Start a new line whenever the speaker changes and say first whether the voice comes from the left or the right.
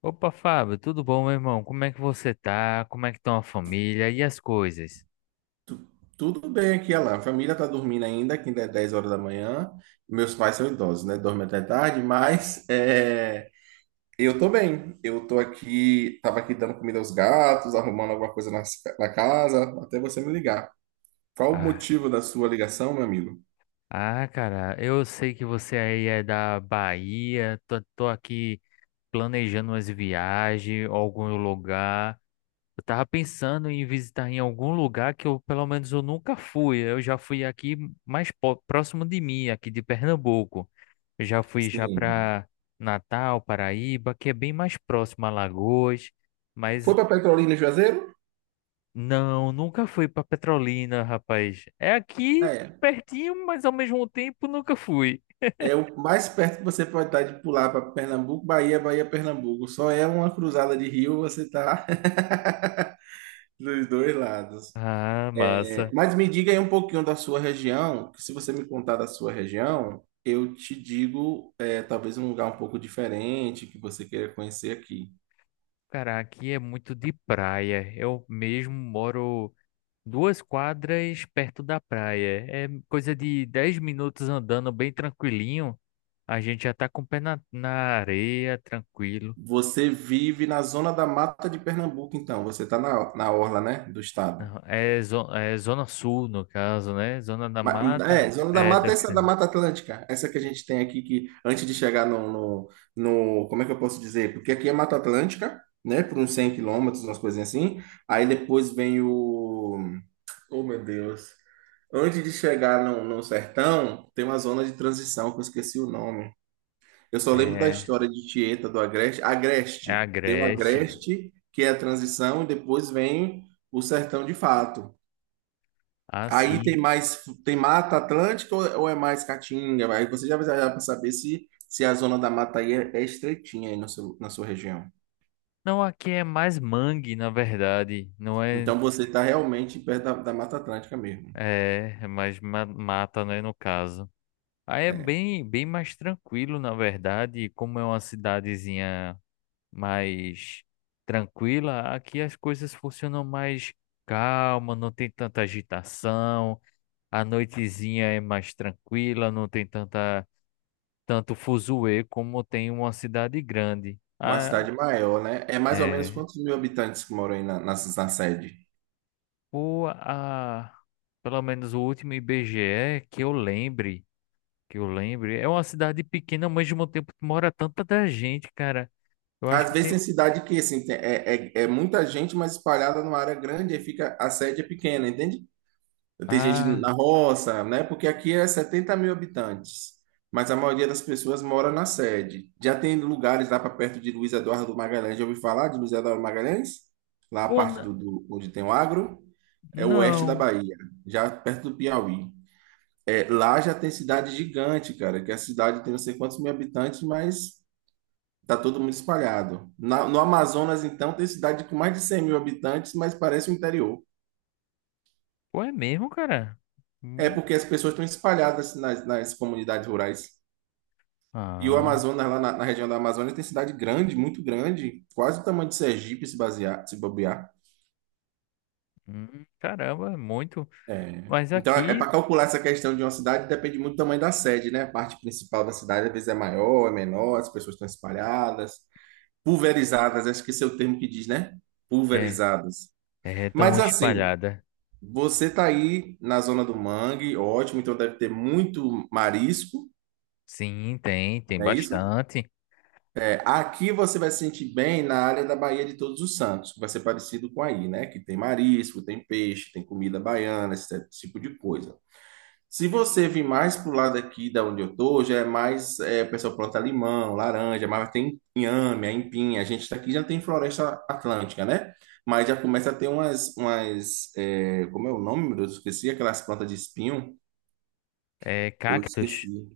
left: Opa, Fábio, tudo bom, meu irmão? Como é que você tá? Como é que estão a família e as coisas?
right: Tu- Tudo bem aqui, Alan. A família tá dormindo ainda, que ainda é 10 horas da manhã. Meus pais são idosos, né? Dormem até tarde, mas eu tô bem. Eu tô aqui, tava aqui dando comida aos gatos, arrumando alguma coisa na casa, até você me ligar. Qual o
left: Ah,
right: motivo da sua ligação, meu amigo?
left: ah, cara, eu sei que você aí é da Bahia, tô aqui planejando umas viagens, algum lugar. Eu tava pensando em visitar em algum lugar que eu, pelo menos, eu nunca fui. Eu já fui aqui mais próximo de mim, aqui de Pernambuco. Eu já fui já
right: Sim.
left: para Natal, Paraíba, que é bem mais próximo a Alagoas.
right: Foi
left: Mas.
right: para Petrolina e Juazeiro?
left: Não, nunca fui pra Petrolina, rapaz. É aqui
right: É.
left: pertinho, mas ao mesmo tempo nunca fui.
right: É o mais perto que você pode estar de pular para Pernambuco, Bahia, Bahia, Pernambuco. Só é uma cruzada de rio, você tá dos dois lados.
left: Ah, massa.
right: Mas me diga aí um pouquinho da sua região, que se você me contar da sua região, eu te digo, talvez um lugar um pouco diferente que você queira conhecer aqui.
left: Cara, aqui é muito de praia. Eu mesmo moro duas quadras perto da praia. É coisa de 10 minutos andando bem tranquilinho. A gente já tá com o pé na areia, tranquilo.
right: Você vive na zona da mata de Pernambuco, então. Você está na orla, né, do estado.
left: Não, é Zona Sul, no caso, né? Zona da
right: Ma- É,
left: Mata.
right: zona da
left: É,
right: mata, essa é da
left: descendo.
right: Mata Atlântica. Essa que a gente tem aqui, que antes de chegar como é que eu posso dizer? Porque aqui é Mata Atlântica, né, por uns 100 quilômetros, umas coisinhas assim. Aí depois vem o Oh, meu Deus. Antes de chegar no sertão, tem uma zona de transição que eu esqueci o nome. Eu só lembro da
left: É,
right: história de Tieta do Agreste.
left: é
right: Agreste. Tem o
left: Agreste.
right: Agreste, que é a transição, e depois vem o sertão de fato.
left: Ah,
right: Aí tem
left: sim.
right: mais, tem Mata Atlântica ou é mais Caatinga? Aí você já vai viajar para saber se a zona da mata aí é estreitinha aí no seu, na sua região.
left: Não, aqui é mais mangue, na verdade. Não é,
right: Então você está realmente perto da Mata Atlântica mesmo.
left: é, é mais mata, né, no caso. Aí é
right: É.
left: bem, bem mais tranquilo, na verdade. Como é uma cidadezinha mais tranquila, aqui as coisas funcionam mais calma, não tem tanta agitação. A noitezinha é mais tranquila, não tem tanta, tanto fuzuê como tem uma cidade grande.
right: Uma
left: Ah,
right: cidade maior, né? É mais ou menos
left: é.
right: quantos mil habitantes que moram aí na sede?
left: o a, Pelo menos o último IBGE que eu lembre, é uma cidade pequena, mas ao mesmo tempo mora tanta gente, cara. Eu acho
right: Às
left: que
right: vezes tem
left: tem.
right: cidade que, assim, é muita gente, mas espalhada numa área grande, aí fica, a sede é pequena, entende? Tem gente na
left: Ah,
right: roça, né? Porque aqui é 70 mil habitantes, mas a maioria das pessoas mora na sede. Já tem lugares lá para perto de Luiz Eduardo Magalhães, já ouviu falar de Luiz Eduardo Magalhães? Lá a
left: pô,
right: parte onde tem o agro, é o oeste da
left: não.
right: Bahia, já perto do Piauí. É, lá já tem cidade gigante, cara, que a cidade tem não sei quantos mil habitantes, mas tá todo mundo espalhado. No Amazonas, então, tem cidade com mais de 100 mil habitantes, mas parece o interior.
left: Pô, é mesmo, cara?
right: É
left: Hum,
right: porque as pessoas estão espalhadas nas comunidades rurais. E o
left: ah,
right: Amazonas, lá na região da Amazônia, tem cidade grande, muito grande, quase o tamanho de Sergipe, se basear, se bobear.
left: caramba, é muito.
right: É.
left: Mas
right: Então, é
left: aqui
right: para calcular essa questão de uma cidade, depende muito do tamanho da sede, né? A parte principal da cidade, às vezes, é maior, é menor, as pessoas estão espalhadas. Pulverizadas, acho que esse é o termo que diz, né?
left: é,
right: Pulverizadas.
left: é tão
right: Mas assim,
left: espalhada.
right: você tá aí na zona do mangue, ótimo, então deve ter muito marisco,
left: Sim, tem
right: não é isso?
left: bastante.
right: É, aqui você vai se sentir bem na área da Baía de Todos os Santos, que vai ser parecido com aí, né? Que tem marisco, tem peixe, tem comida baiana, esse tipo de coisa. Se você vir mais pro lado aqui da onde eu tô, já é mais, o pessoal planta limão, laranja, mas tem inhame, aipim. A gente tá aqui já tem floresta atlântica, né? Mas já começa a ter umas, como é o nome, meu Deus? Eu esqueci aquelas plantas de espinho.
left: É
right: Eu
left: cactus.
right: esqueci.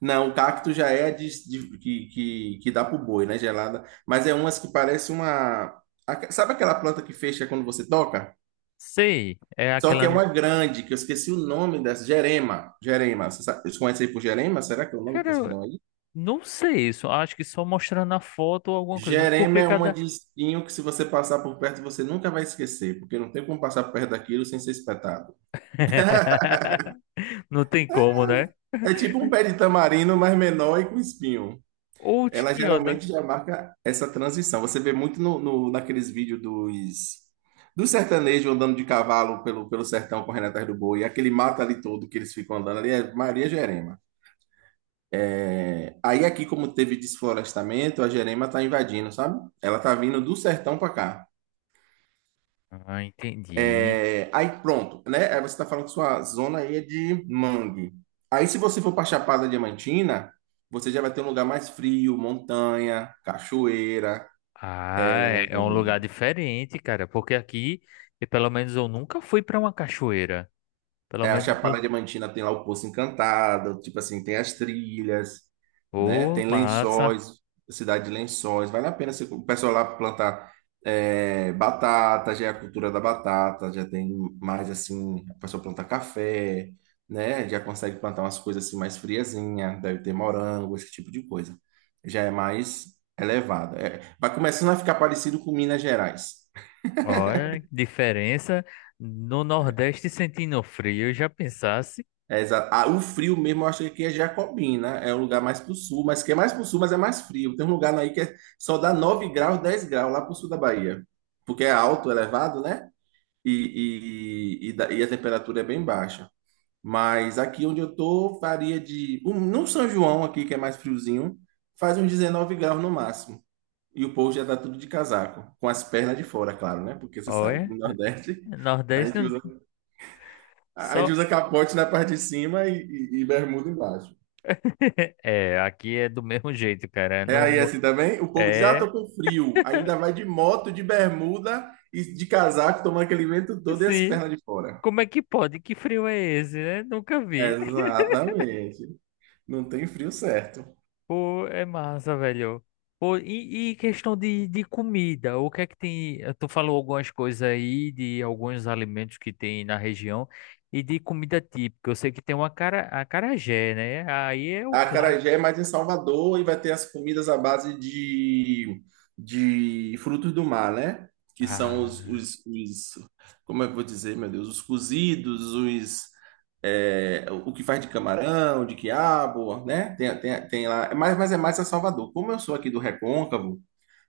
right: Não, o cacto já é que dá pro boi, né? Gelada. Mas é umas que parece uma. Sabe aquela planta que fecha quando você toca?
left: Sei, é
right: Só que
left: aquela.
right: é uma grande, que eu esqueci o nome dessa. Gerema. Gerema. Vocês conhecem aí por Gerema? Será que é o nome que vocês
left: Cara,
right: dão aí?
left: não sei isso. Acho que só mostrando a foto ou alguma coisa.
right: Gerema
left: Porque
right: é uma
left: cada.
right: de espinho que, se você passar por perto, você nunca vai esquecer, porque não tem como passar por perto daquilo sem ser espetado.
left: Não tem como, né?
right: É tipo um pé de tamarindo, mas menor e com espinho.
left: Ou de
right: Ela
left: que anda.
right: geralmente já marca essa transição. Você vê muito naqueles vídeos dos sertanejos andando de cavalo pelo sertão correndo atrás do boi, aquele mato ali todo que eles ficam andando ali, é Maria Gerema. Aí aqui, como teve desflorestamento, a Gerema tá invadindo, sabe? Ela tá vindo do sertão para cá.
left: Ah, entendi.
right: É, aí pronto, né? Aí você tá falando que sua zona aí é de mangue. Aí se você for para Chapada Diamantina, você já vai ter um lugar mais frio, montanha, cachoeira.
left: Ah, é um lugar diferente, cara. Porque aqui, e pelo menos eu nunca fui para uma cachoeira. Pelo
right: É, a
left: menos.
right: Chapada Diamantina tem lá o Poço Encantado, tipo assim, tem as trilhas, né?
left: Ô,
right: Tem
left: massa.
right: Lençóis, cidade de Lençóis. Vale a pena o pessoal lá plantar batata, já é a cultura da batata, já tem mais assim, o pessoal planta café, né? Já consegue plantar umas coisas assim mais friazinha, deve ter morango, esse tipo de coisa. Já é mais elevado. É, vai começando a ficar parecido com Minas Gerais.
left: Olha, diferença. No Nordeste sentindo frio, eu já pensasse.
right: É, exato. Ah, o frio mesmo, eu acho que aqui é Jacobina, né? É o lugar mais pro sul, mas que é mais pro sul, mas é mais frio. Tem um lugar aí que só dá 9 graus, 10 graus lá pro sul da Bahia, porque é alto, elevado, né? E, e a temperatura é bem baixa. Mas aqui onde eu tô, no São João, aqui que é mais friozinho, faz uns 19 graus no máximo. E o povo já tá tudo de casaco, com as pernas de fora, claro, né? Porque você sabe que
left: Olha,
right: no Nordeste a
left: Nordeste
right: gente usa. A gente
left: só.
right: usa capote na parte de cima e bermuda embaixo.
left: É, aqui é do mesmo jeito, cara.
right: É
left: Não
right: aí assim também? O povo diz, ah,
left: é
right: tô com frio. Ainda vai de moto, de bermuda e de casaco, tomando aquele vento todo e as
left: Sim.
right: pernas de fora.
left: Como é que pode? Que frio é esse, né? Nunca vi.
right: Exatamente. Não tem frio certo.
left: Pô, é massa, velho. Pô, e questão de comida, o que é que tem? Tu falou algumas coisas aí de alguns alimentos que tem na região e de comida típica. Eu sei que tem uma cara, acarajé, né? Aí é o
right: A
left: claro.
right: Acarajé é mais em Salvador e vai ter as comidas à base de frutos do mar, né? Que são
left: Ah,
right: como é que eu vou dizer, meu Deus, os cozidos, o que faz de camarão, de quiabo, né? Tem lá, mas é mais a Salvador. Como eu sou aqui do Recôncavo,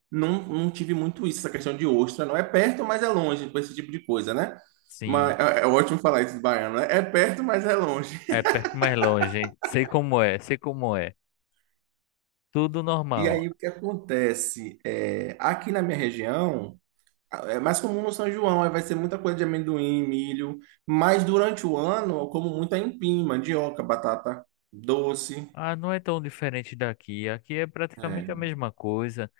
right: não tive muito isso, essa questão de ostra, não é perto, mas é longe, com esse tipo de coisa, né?
left: sim.
right: Mas é ótimo falar isso de baiano, né? É perto, mas é longe.
left: É perto mais longe, hein? Sei como é, sei como é. Tudo
right: E
left: normal.
right: aí o que acontece? É, aqui na minha região, é mais comum no São João, aí vai ser muita coisa de amendoim, milho, mas durante o ano eu como muita empim, mandioca, batata doce,
left: Ah, não é tão diferente daqui. Aqui é praticamente
right: é,
left: a mesma coisa.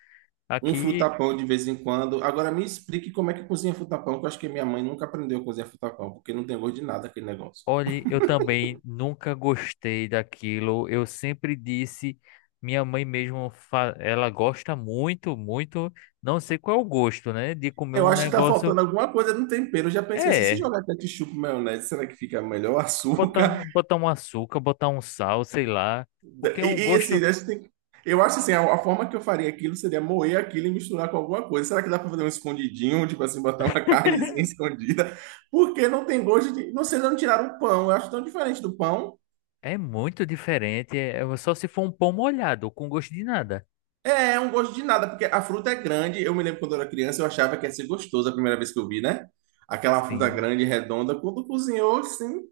right: um
left: Aqui.
right: frutapão de vez em quando. Agora me explique como é que cozinha frutapão, que eu acho que minha mãe nunca aprendeu a cozinhar frutapão, porque não tem gosto de nada aquele negócio.
left: Olhe, eu também nunca gostei daquilo. Eu sempre disse, minha mãe mesmo, ela gosta muito, muito, não sei qual é o gosto, né? De comer
right: Eu
left: um
right: acho que tá faltando
left: negócio,
right: alguma coisa no tempero. Eu já pensei assim, se
left: é,
right: jogar ketchup, maionese, será que fica melhor?
left: botar,
right: Açúcar?
left: botar um açúcar, botar um sal, sei lá, porque é um gosto
right: Assim, acho que eu acho assim, a forma que eu faria aquilo seria moer aquilo e misturar com alguma coisa. Será que dá para fazer um escondidinho, tipo assim, botar uma carnezinha escondida? Porque não tem gosto de. Não sei, não tiraram o pão. Eu acho tão diferente do pão.
left: é muito diferente, é só se for um pão molhado, com gosto de nada.
right: É, é um gosto de nada, porque a fruta é grande. Eu me lembro quando eu era criança, eu achava que ia ser gostoso a primeira vez que eu vi, né? Aquela fruta
left: Sim.
right: grande, redonda. Quando cozinhou, assim,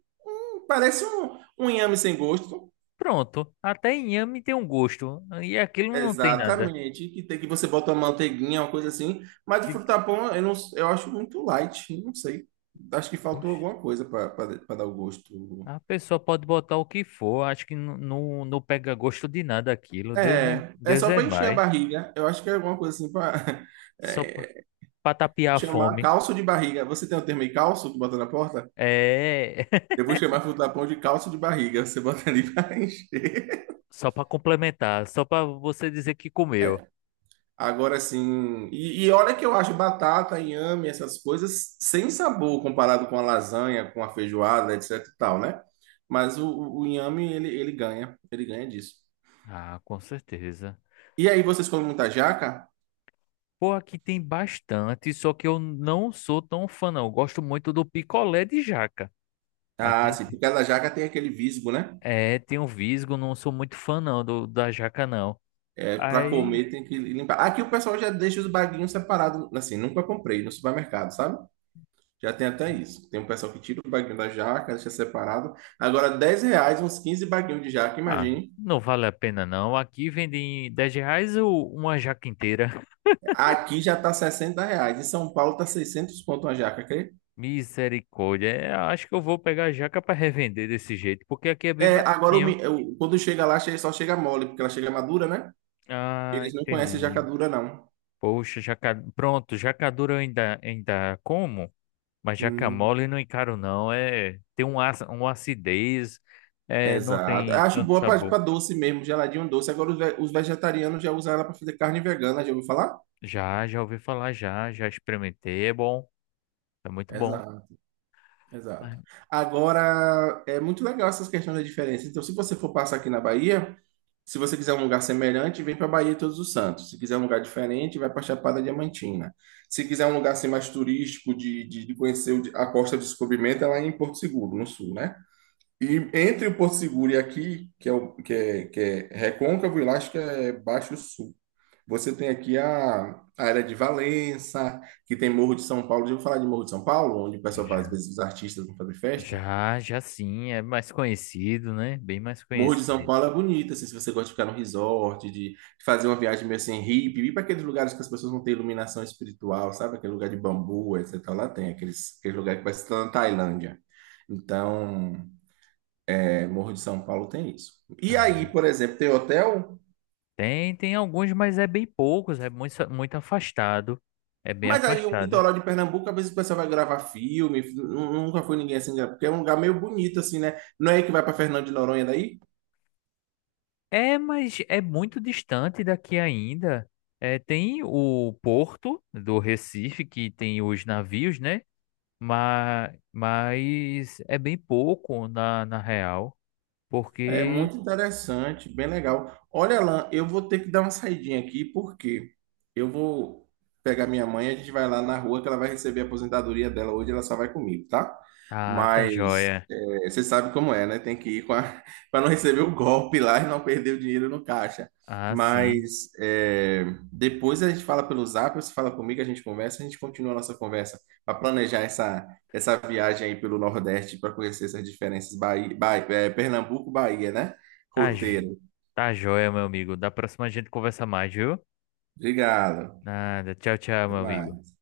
right: parece um inhame sem gosto.
left: Pronto, até inhame tem um gosto, e aquilo não tem nada.
right: Exatamente, que tem que você botar uma manteiguinha, uma coisa assim, mas o
left: Fica.
right: frutapão eu não, eu acho muito light, não sei. Acho que faltou
left: Oxe.
right: alguma coisa para dar o gosto.
left: A pessoa pode botar o que for, acho que não, não, não pega gosto de nada aquilo. Deus é,
right: É, é
left: Deus
right: só
left: é
right: para encher a
left: mais.
right: barriga. Eu acho que é alguma coisa assim para
left: Só para tapiar a
right: chamar
left: fome.
right: calço de barriga. Você tem o termo aí, calço que bota na porta?
left: É,
right: Eu vou chamar frutapão de calço de barriga. Você bota ali para encher.
left: só para complementar, só para você dizer que comeu.
right: Agora sim. E olha que eu acho batata, inhame, essas coisas sem sabor comparado com a lasanha, com a feijoada, etc e tal, né? Mas o inhame, ele ganha. Ele ganha disso.
left: Ah, com certeza.
right: E aí, vocês comem muita jaca?
left: Pô, aqui tem bastante, só que eu não sou tão fã, não. Eu gosto muito do picolé de jaca.
right: Ah,
left: Aqui
right: sim, porque cada jaca tem aquele visgo, né?
left: é, tem um visgo, não sou muito fã, não, do, da jaca, não.
right: É, para
left: Aí,
right: comer tem que limpar. Aqui o pessoal já deixa os baguinhos separados, assim, nunca comprei no supermercado, sabe? Já tem até isso. Tem um pessoal que tira o baguinho da jaca, deixa separado. Agora, R$ 10, uns 15 baguinhos de jaca,
left: ah,
right: imagine.
left: não vale a pena, não. Aqui vende em R$ 10 uma jaca inteira.
right: Aqui já tá 60 reais. Em São Paulo tá 600 conto uma jaca, crê?
left: Misericórdia. É, acho que eu vou pegar a jaca para revender desse jeito, porque aqui é bem
right: É, agora,
left: baratinho.
right: quando chega lá, só chega mole, porque ela chega madura, né?
left: Ah,
right: Eles não conhecem jaca
left: entendi.
right: dura, não.
left: Poxa, jaca. Pronto, jaca dura eu ainda como, mas jaca
right: Hum,
left: mole não encaro não. É, tem uma acidez, é, não
right: exato. Eu
left: tem
right: acho
left: tanto
right: boa pra
left: sabor.
right: doce mesmo, geladinho doce. Agora, os vegetarianos já usam ela pra fazer carne vegana, já ouviu falar?
left: Já, já ouvi falar já, já experimentei, é bom, é muito bom.
right: Exato, exato.
left: Mas-
right: Agora, é muito legal essas questões da diferença. Então, se você for passar aqui na Bahia, se você quiser um lugar semelhante, vem para Bahia e Todos os Santos. Se quiser um lugar diferente, vai para Chapada Diamantina. Se quiser um lugar assim, mais turístico, de conhecer o a Costa do Descobrimento, é lá em Porto Seguro, no sul, né? E entre o Porto Seguro e aqui, que é Recôncavo e lá acho que é Baixo Sul, você tem aqui a área de Valença, que tem Morro de São Paulo. Já ouviu falar de Morro de São Paulo, onde o pessoal faz, às
left: Já,
right: vezes, os artistas vão fazer festa?
left: já, já sim, é mais conhecido, né? Bem mais
right: Morro de São
left: conhecido.
right: Paulo é bonito, assim, se você gosta de ficar no resort, de fazer uma viagem meio assim hippie, ir para aqueles lugares que as pessoas não têm iluminação espiritual, sabe? Aquele lugar de bambu, etc. Lá tem aqueles, aquele lugar que parece que tá na Tailândia. Então, Morro de São Paulo tem isso. E aí,
left: Ah,
right: por exemplo, tem hotel,
left: tem alguns, mas é bem poucos, é muito, muito afastado. É bem
right: mas aí o
left: afastado.
right: litoral de Pernambuco, às vezes o pessoal vai gravar filme, nunca foi ninguém assim, porque é um lugar meio bonito, assim, né? Não é aí que vai para Fernando de Noronha daí?
left: É, mas é muito distante daqui ainda. É, tem o porto do Recife, que tem os navios, né? Mas é bem pouco na real,
right: É
left: porque.
right: muito interessante, bem legal. Olha, Alan, eu vou ter que dar uma saidinha aqui, porque eu vou pegar minha mãe, a gente vai lá na rua que ela vai receber a aposentadoria dela hoje, ela só vai comigo, tá?
left: Ah, tá
right: Mas
left: joia.
right: é, você sabe como é, né? Tem que ir com a para não receber o golpe lá e não perder o dinheiro no caixa.
left: Ah, sim.
right: Mas é, depois a gente fala pelo Zap, você fala comigo, a gente conversa, a gente continua a nossa conversa para planejar essa viagem aí pelo Nordeste para conhecer essas diferenças Bahia, Pernambuco, Bahia, né?
left: Tá, jo-
right: Roteiro.
left: tá joia, meu amigo. Da próxima a gente conversa mais, viu?
right: Obrigado.
left: Nada. Tchau, tchau, meu
right: Até
left: amigo.
right: mais.